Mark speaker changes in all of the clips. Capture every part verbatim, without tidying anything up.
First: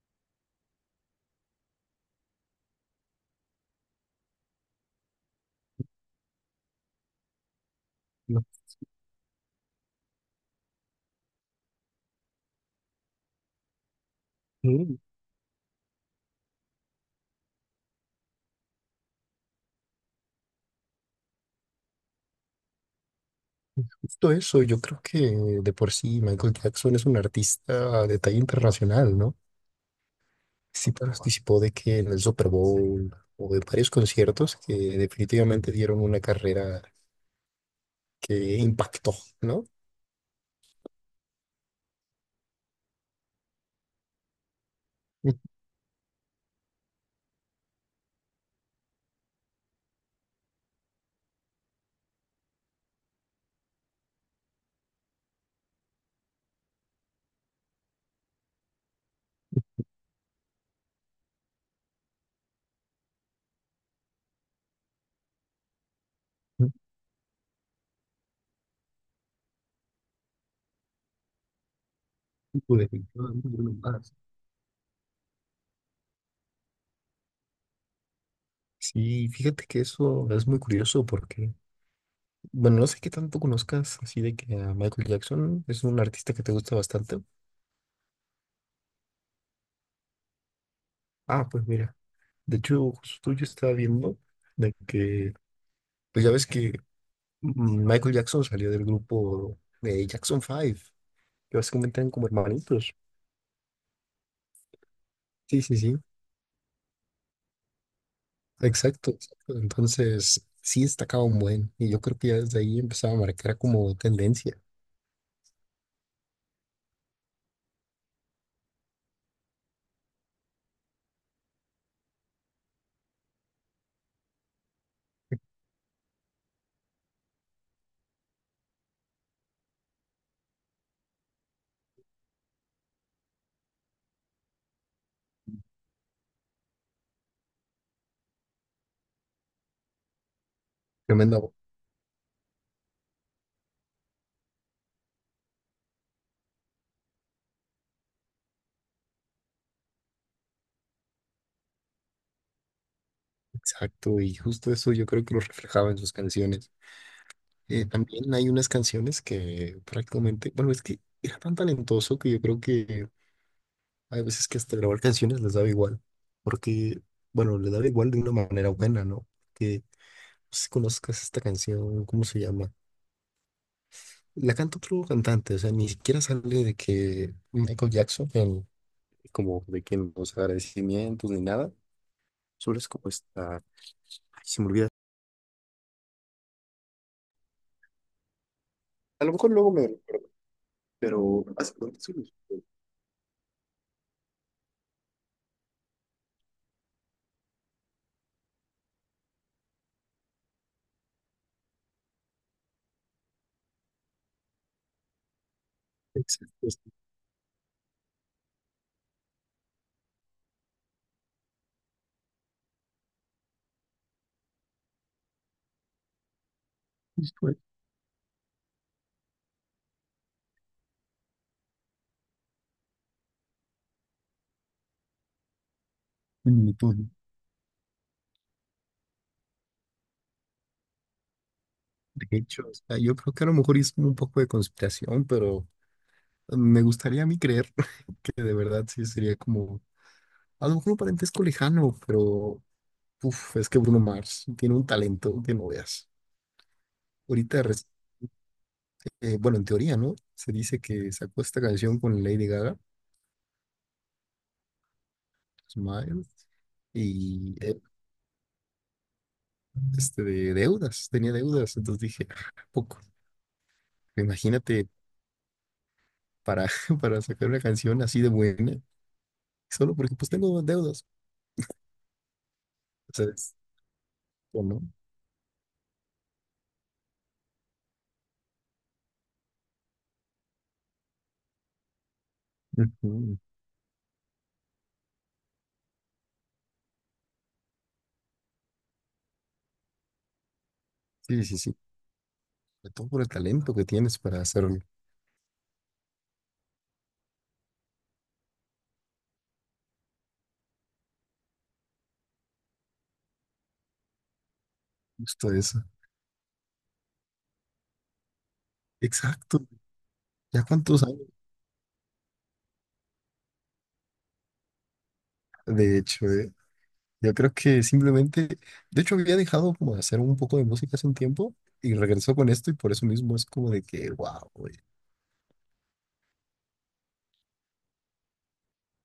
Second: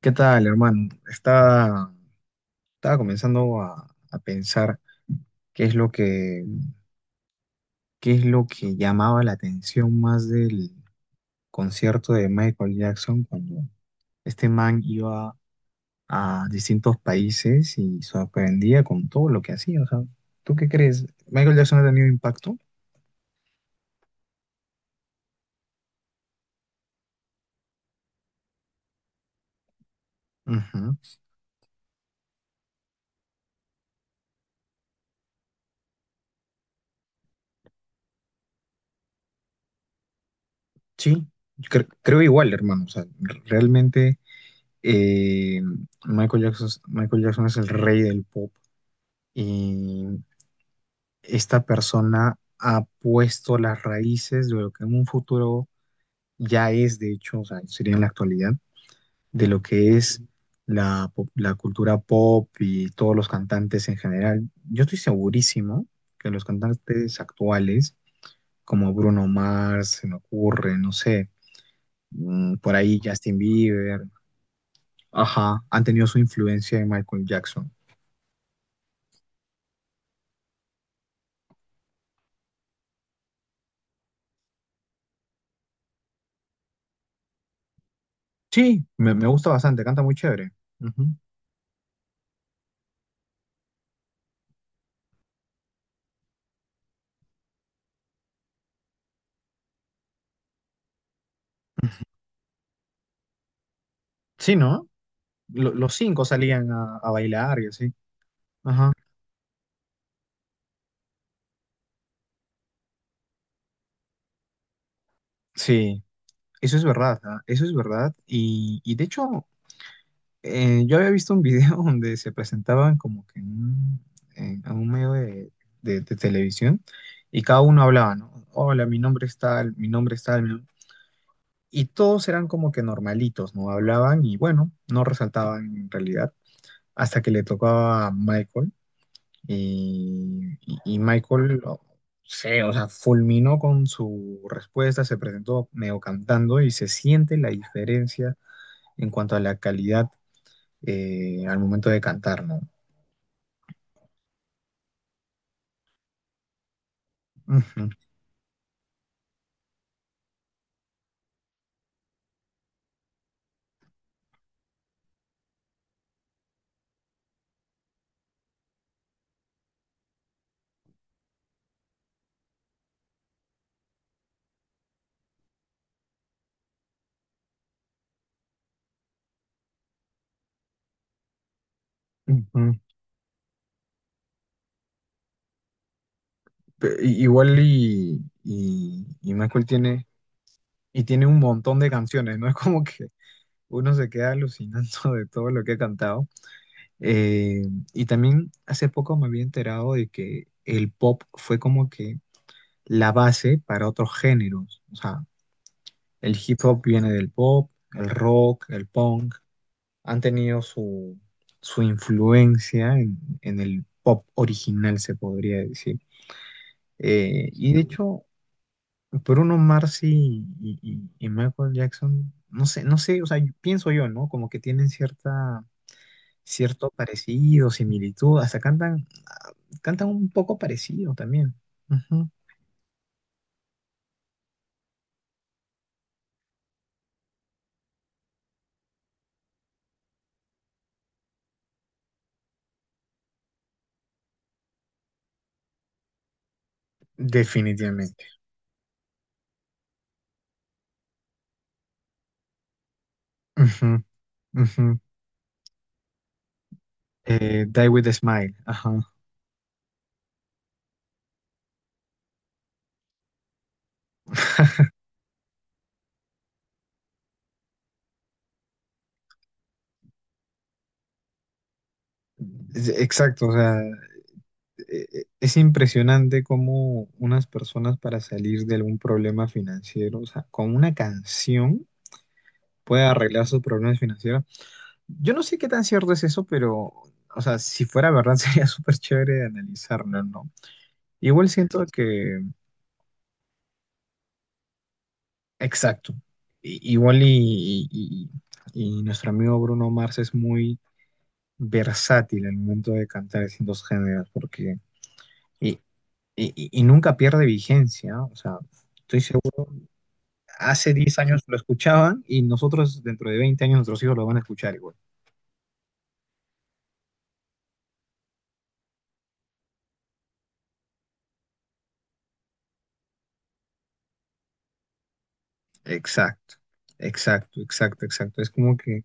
Speaker 1: ¿Qué tal, hermano? Estaba, estaba comenzando a, a pensar qué es lo que, qué es
Speaker 2: Ok,
Speaker 1: lo que llamaba la atención más del concierto de Michael Jackson cuando este man
Speaker 2: es
Speaker 1: iba a distintos países y sorprendía con todo lo que hacía. O sea, ¿tú qué crees? ¿Michael Jackson ha tenido impacto?
Speaker 2: justo eso, yo creo que de por sí Michael Jackson es un artista de talla internacional, ¿no? Sí
Speaker 1: Ujú.
Speaker 2: participó de que en el Super Bowl o de varios conciertos que definitivamente dieron una carrera que impactó, ¿no?
Speaker 1: Sí, cre- creo igual, hermano. O sea, r- realmente eh, Michael Jackson, Michael Jackson es el rey del pop. Y esta persona ha puesto las raíces de lo que en un futuro ya es, de hecho, o sea, sería en la actualidad, de lo que es la, pop- la cultura pop y todos los cantantes en general. Yo estoy segurísimo que los
Speaker 2: Ujú.
Speaker 1: cantantes actuales, como Bruno Mars, se me ocurre, no sé, mm, por
Speaker 2: Tipo de-
Speaker 1: ahí Justin Bieber, ajá, han tenido su influencia en Michael Jackson.
Speaker 2: Sí, fíjate que eso es muy curioso porque, bueno, no sé qué tanto conozcas así de que a Michael Jackson es un artista que te gusta bastante.
Speaker 1: Sí, me, me gusta bastante, canta muy chévere. Ujú.
Speaker 2: Ah, pues mira, de hecho, justo yo estaba viendo de que... Pues ya ves que mm, Michael Jackson salió del grupo de Jackson Five, que básicamente eran como hermanitos.
Speaker 1: Sí, ¿no?
Speaker 2: Sí,
Speaker 1: lo-
Speaker 2: sí,
Speaker 1: los
Speaker 2: sí.
Speaker 1: cinco salían a, a bailar y así. Ajá.
Speaker 2: Exacto, exacto. Entonces, sí destacaba un buen, y yo creo que ya desde ahí empezaba a marcar como tendencia.
Speaker 1: Sí, eso es verdad, ¿ah? Eso es verdad. Y, y de hecho, eh, yo había visto un video donde se presentaban como que en un, en- a un medio de, de- de televisión y cada uno hablaba, ¿no? Hola, mi nombre es tal, mi nombre es tal. Mi nom-". Y todos eran como que normalitos, ¿no? Hablaban y bueno, no resaltaban en realidad hasta que le tocaba a Michael. Y, y- y
Speaker 2: Tremenda voz.
Speaker 1: Michael, no sé, o sea, fulminó con su respuesta, se presentó medio cantando y se siente la diferencia en cuanto a la calidad eh, al momento de cantar, ¿no?
Speaker 2: Exacto, y justo eso yo creo que lo reflejaba en sus canciones. Eh,
Speaker 1: Ujú,
Speaker 2: también hay unas canciones que prácticamente, bueno, es que era tan talentoso que yo creo que hay veces que hasta grabar canciones les daba igual, porque, bueno, les daba igual de una manera buena, ¿no? Que si conozcas esta canción, ¿cómo se llama? La canta otro cantante, o sea, ni siquiera sale de que Michael Jackson, en- como de que en los agradecimientos ni nada,
Speaker 1: ujú.
Speaker 2: solo es como esta, ay, se me olvida.
Speaker 1: Pe- i- Igual y, y,
Speaker 2: A lo
Speaker 1: y
Speaker 2: mejor
Speaker 1: Michael
Speaker 2: luego me,
Speaker 1: tiene, y tiene un
Speaker 2: pero hace
Speaker 1: montón de
Speaker 2: cuánto se me-
Speaker 1: canciones, ¿no? Es como que uno se queda alucinando de todo lo que ha cantado. Eh, y también hace poco me había enterado de que el pop fue como que la base para otros géneros. O sea, el hip
Speaker 2: exacto, es
Speaker 1: hop viene del pop, el rock, el punk, han tenido su, su influencia en, en el pop original, se podría decir.
Speaker 2: justo
Speaker 1: Eh,
Speaker 2: en
Speaker 1: y de hecho, Bruno Mars y, y- y- y Michael Jackson, no sé, no sé, o sea, yo- pienso yo, ¿no? Como que tienen cierta, cierto
Speaker 2: magnitud.
Speaker 1: parecido, similitud, hasta cantan, ah, cantan un poco parecido también.
Speaker 2: De
Speaker 1: Ujú.
Speaker 2: hecho, o sea, yo creo que a lo mejor es como un poco de conspiración, pero me gustaría a mí creer que de verdad sí sería como, a lo mejor un parentesco lejano, pero... Uf, es que Bruno Mars tiene un talento que no veas. Ahorita, reci-
Speaker 1: Definitivamente.
Speaker 2: eh, bueno, en teoría, ¿no? Se dice que sacó esta canción con Lady Gaga,
Speaker 1: Ujú, ujú.
Speaker 2: Smile, y
Speaker 1: Eh,
Speaker 2: eh,
Speaker 1: Die with a Smile, ajá.
Speaker 2: este de deudas, tenía deudas. Entonces dije: "Ah, poco. Imagínate para, para sacar una canción así de buena, solo porque pues tengo deudas".
Speaker 1: Es-
Speaker 2: O sea,
Speaker 1: Exacto, o
Speaker 2: es-
Speaker 1: sea,
Speaker 2: o no.
Speaker 1: e- e- es impresionante cómo unas personas para salir de algún problema financiero, o sea, con una canción puede
Speaker 2: Ujú.
Speaker 1: arreglar sus problemas financieros. Yo no sé qué tan cierto es eso, pero, o sea, si fuera verdad sería súper chévere de analizarlo, ¿no?
Speaker 2: Sí,
Speaker 1: Igual
Speaker 2: sí, sí.
Speaker 1: siento que,
Speaker 2: Sobre todo por el talento que tienes para hacerlo.
Speaker 1: exacto, I- igual y, y- y- y nuestro amigo Bruno Mars es muy versátil al momento de cantar distintos géneros, porque...
Speaker 2: Justo
Speaker 1: Y
Speaker 2: eso.
Speaker 1: y, y- y nunca pierde vigencia, ¿no? O sea, estoy
Speaker 2: Exacto.
Speaker 1: seguro,
Speaker 2: ¿Ya
Speaker 1: hace
Speaker 2: cuántos
Speaker 1: diez
Speaker 2: años?
Speaker 1: años lo escuchaban y nosotros dentro de veinte años nuestros hijos lo van a escuchar igual.
Speaker 2: De hecho, ¿eh? Yo creo que simplemente, de hecho había dejado como de hacer un poco de música hace un tiempo y regresó con esto y por eso mismo es como de que, wow, güey.
Speaker 1: Exacto, exacto, exacto, exacto. Es como que,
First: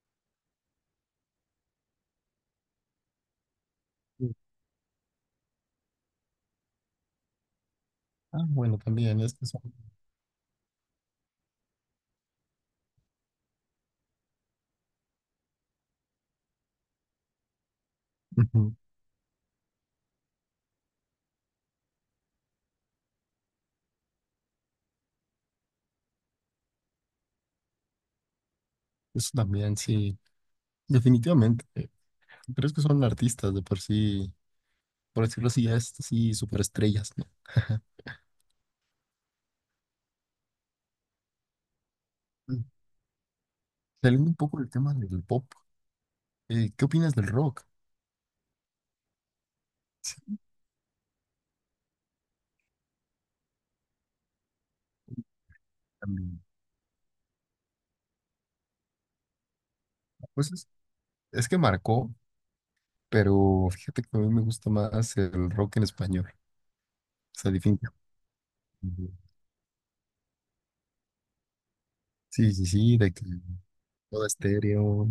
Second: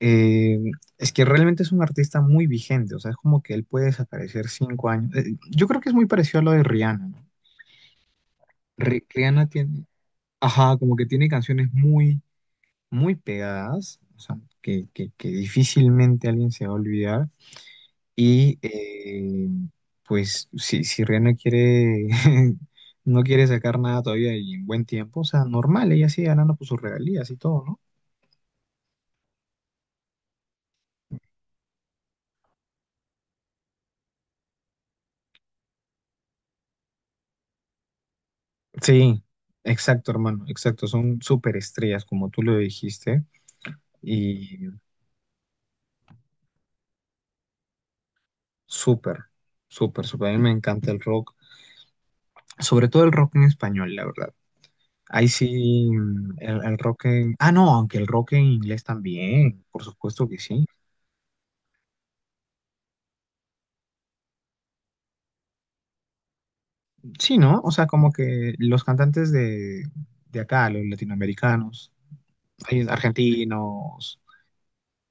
Speaker 1: eh, es que realmente es un artista muy vigente, o sea, es como que él puede desaparecer cinco años. Eh, yo creo que es muy parecido a lo de Rihanna, ¿no?
Speaker 2: Ah, bueno,
Speaker 1: Ri-
Speaker 2: también, es que
Speaker 1: Rihanna
Speaker 2: son...
Speaker 1: tiene, ajá, como que tiene canciones muy, muy pegadas, o sea, que, que que difícilmente alguien se va a olvidar. Y
Speaker 2: Ujú.
Speaker 1: eh, pues si, si Ria no quiere, no quiere sacar nada todavía y en buen tiempo, o sea, normal, ella sigue ganando por sus regalías y todo, ¿no?
Speaker 2: Eso también, sí, definitivamente. eh, Pero es que son artistas de por sí, por decirlo así, ya es así superestrellas, ¿no?
Speaker 1: Sí, exacto, hermano, exacto. Son súper estrellas, como tú lo
Speaker 2: Mm.
Speaker 1: dijiste,
Speaker 2: Saliendo un poco
Speaker 1: y
Speaker 2: del tema del pop, eh, ¿qué opinas del rock?
Speaker 1: súper, súper, súper. A
Speaker 2: Sí,
Speaker 1: mí me encanta el rock, sobre todo el rock en español, la verdad. Ahí sí, mm,
Speaker 2: también.
Speaker 1: el, el rock en... Ah, no, aunque el rock en inglés también, por supuesto que
Speaker 2: Pues
Speaker 1: sí.
Speaker 2: es, es que marcó, pero fíjate que a mí me gusta más el rock en español.
Speaker 1: Sí,
Speaker 2: O sea,
Speaker 1: ¿no? O sea,
Speaker 2: definitivamente.
Speaker 1: como que los cantantes de, de acá, los latinoamericanos,
Speaker 2: Sí, sí,
Speaker 1: hay
Speaker 2: sí, de que
Speaker 1: argentinos.
Speaker 2: Todo Estéreo.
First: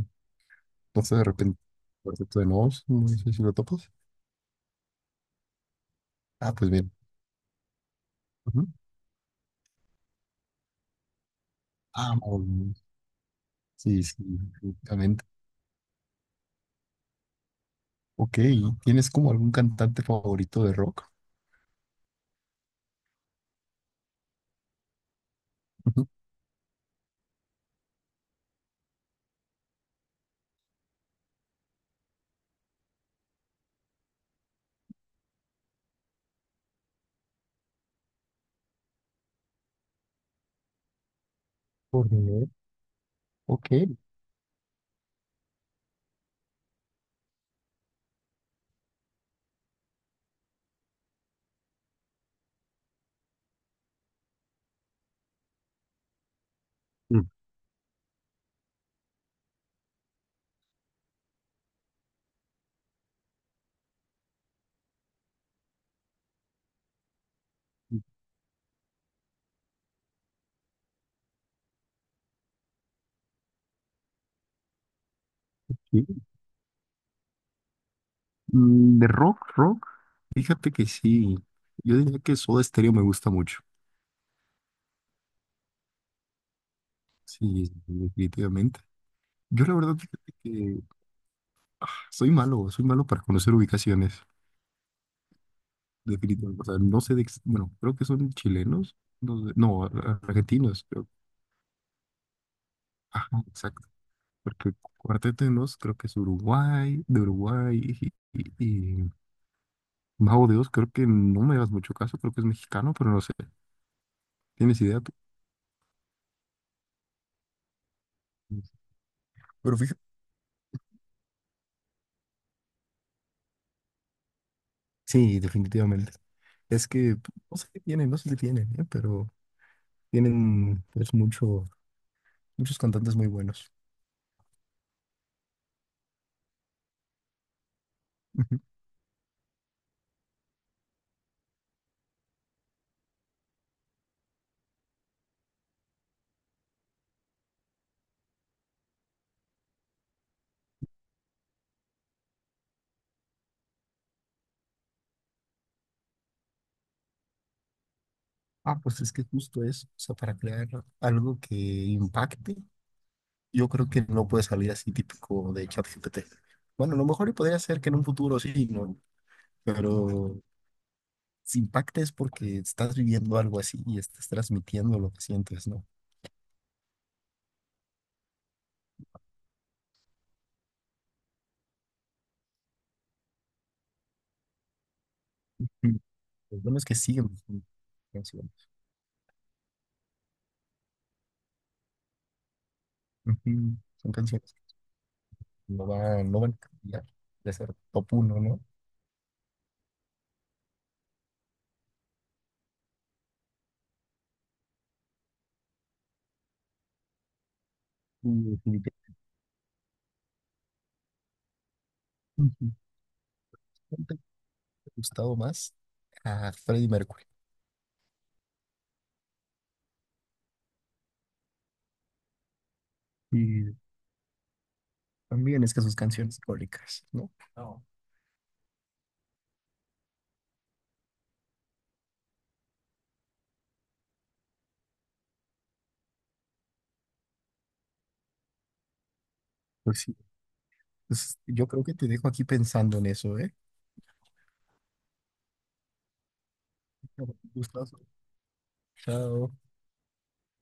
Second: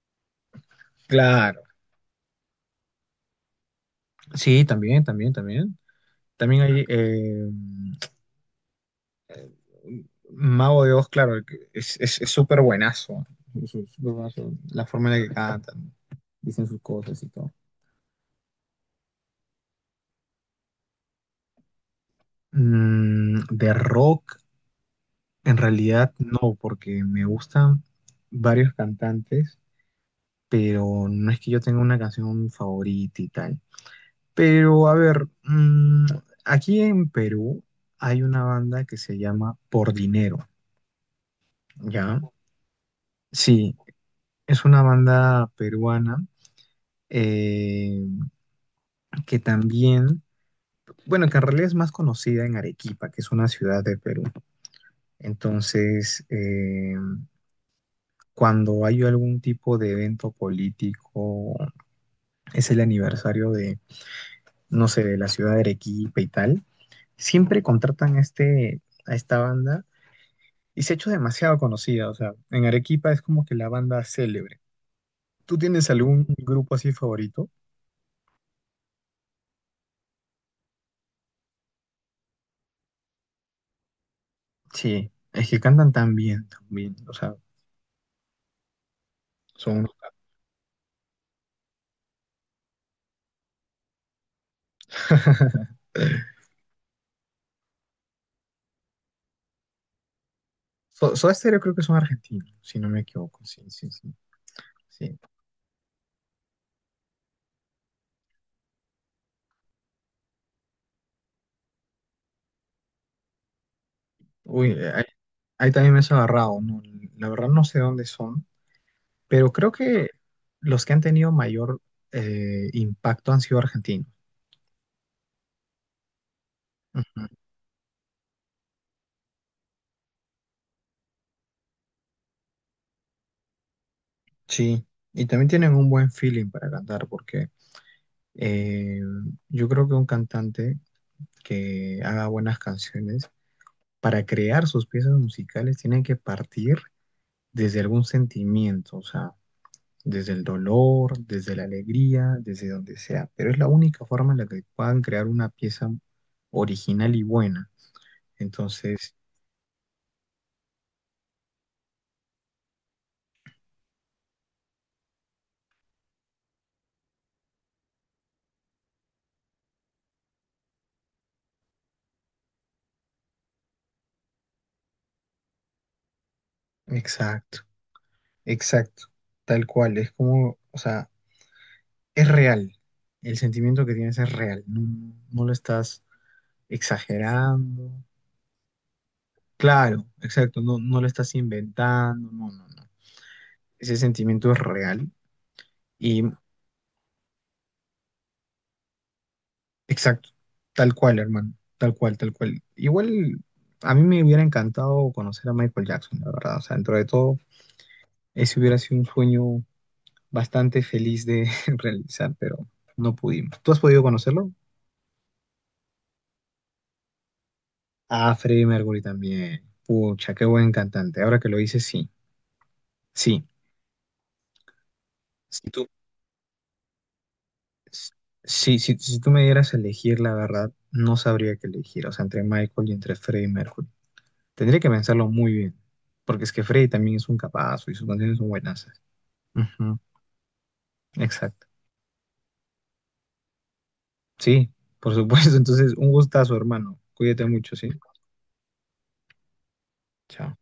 Speaker 2: No sé, de repente.
Speaker 1: Claro.
Speaker 2: Cuarteto de Nos, no sé si lo topas.
Speaker 1: Sí, también, también, también.
Speaker 2: Ah,
Speaker 1: También
Speaker 2: pues
Speaker 1: hay
Speaker 2: bien.
Speaker 1: eh,
Speaker 2: Ujú.
Speaker 1: Mago de Oz, claro, que es,
Speaker 2: Ah,
Speaker 1: es, es súper
Speaker 2: Marilyn.
Speaker 1: buenazo. Es súper
Speaker 2: Sí, sí,
Speaker 1: buenazo. La forma en
Speaker 2: definitivamente.
Speaker 1: la que cantan, dicen sus cosas y todo.
Speaker 2: Ok, ¿tienes como algún cantante favorito de rock?
Speaker 1: Mm, de rock, en
Speaker 2: Ujú.
Speaker 1: realidad no, porque me gustan varios cantantes, pero no es que yo tenga una canción favorita y tal. Pero a ver, mm, aquí en Perú hay una banda que se llama Por Dinero,
Speaker 2: Por
Speaker 1: ¿ya?
Speaker 2: ver. Ok.
Speaker 1: Sí, es una banda peruana eh, que también, bueno, que en realidad es más conocida en Arequipa, que es una ciudad de Perú. Entonces, eh,
Speaker 2: Mm,
Speaker 1: cuando hay algún tipo de evento político, es el aniversario de, no sé, de la ciudad de Arequipa y tal, siempre contratan a este, a esta banda. Y se ha hecho demasiado conocida, o sea, en Arequipa es como que la banda célebre. ¿Tú tienes
Speaker 2: sí.
Speaker 1: algún grupo así favorito?
Speaker 2: Mm, De rock, rock, fíjate que sí. Yo diría que Soda Stereo me gusta mucho.
Speaker 1: Sí, es que cantan tan bien, tan bien, o sea,
Speaker 2: Sí, sí, definitivamente. Yo la
Speaker 1: son unos
Speaker 2: verdad,
Speaker 1: capos.
Speaker 2: fíjate que ah, soy malo, soy malo para conocer ubicaciones. Definitivamente. O sea, no sé de, ex- bueno, creo que son chilenos, no, sé- no, ar- argentinos, creo.
Speaker 1: So- Soda Stereo creo que son argentinos, si no me equivoco,
Speaker 2: Ajá,
Speaker 1: sí,
Speaker 2: exacto.
Speaker 1: sí, sí,
Speaker 2: Porque
Speaker 1: sí.
Speaker 2: Cuarteto de Nos creo que es Uruguay, de Uruguay, y, y, y Mago de Oz creo que, no me hagas mucho caso, creo que es mexicano, pero no sé.
Speaker 1: Uy,
Speaker 2: ¿Tienes
Speaker 1: eh,
Speaker 2: idea
Speaker 1: ahí,
Speaker 2: tú?
Speaker 1: ahí también me has agarrado, ¿no? La verdad no sé dónde son, pero creo
Speaker 2: Pero fíjate.
Speaker 1: que los que han tenido mayor eh, impacto han sido argentinos.
Speaker 2: Sí, definitivamente. Es que
Speaker 1: Ujú.
Speaker 2: p- no sé qué tienen, no sé qué tienen, ¿eh? Pero tienen pues mucho, muchos cantantes muy buenos.
Speaker 1: Sí, y también tienen un buen feeling para cantar, porque
Speaker 2: Ujú.
Speaker 1: Eh, yo creo que un cantante que haga buenas canciones, para crear sus piezas musicales, tiene que partir desde algún sentimiento, o sea, desde el dolor, desde la alegría, desde donde sea. Pero es la única forma en la que puedan crear una pieza original y buena.
Speaker 2: Ah, pues es
Speaker 1: Entonces,
Speaker 2: que justo eso, o sea, para crear algo que impacte yo creo que no puede salir así típico de ChatGPT. Bueno, a lo mejor y podría ser que en un futuro sí, ¿no? Pero si impacta es porque estás viviendo algo así y estás transmitiendo lo que sientes, ¿no?
Speaker 1: exacto, exacto, tal cual, es como, o sea, es real. El sentimiento que tienes es real, no, no lo
Speaker 2: Mm.
Speaker 1: estás
Speaker 2: Lo bueno es que siguen siendo
Speaker 1: exagerando.
Speaker 2: canciones.
Speaker 1: Claro, exacto, no, no lo estás inventando, no, no, no.
Speaker 2: Ujú.
Speaker 1: Ese
Speaker 2: Son
Speaker 1: sentimiento
Speaker 2: canciones
Speaker 1: es
Speaker 2: que
Speaker 1: real
Speaker 2: no
Speaker 1: y
Speaker 2: van, no van a cambiar de ser top uno, ¿no?
Speaker 1: exacto, tal cual, hermano, tal cual, tal cual. Igual a mí me hubiera encantado conocer a Michael Jackson, la verdad, o sea, dentro de todo,
Speaker 2: Y
Speaker 1: ese hubiera sido un
Speaker 2: definitivamente.
Speaker 1: sueño bastante feliz de realizar, pero
Speaker 2: Ujú.
Speaker 1: no pudimos. ¿Tú has podido
Speaker 2: Siempre me
Speaker 1: conocerlo?
Speaker 2: ha gustado más a Freddie Mercury.
Speaker 1: Ah, Freddie Mercury también. Pucha, qué buen cantante. Ahora que lo dices, sí, sí.
Speaker 2: Y también es que sus canciones icónicas. ¿No? No.
Speaker 1: Sí, si, si si tú me dieras a elegir, la verdad, no sabría qué elegir, o sea, entre Michael y entre Freddie Mercury. Tendría que pensarlo muy bien, porque es que Freddie también es un capazo y sus canciones son buenas.
Speaker 2: Pues
Speaker 1: Ujú,
Speaker 2: sí, pues
Speaker 1: exacto.
Speaker 2: yo creo que te dejo aquí pensando en eso, ¿eh?
Speaker 1: Sí, por supuesto. Entonces, un gustazo, hermano. Cuídate mucho, ¿sí?
Speaker 2: Gustazo. Chao.
Speaker 1: Chao.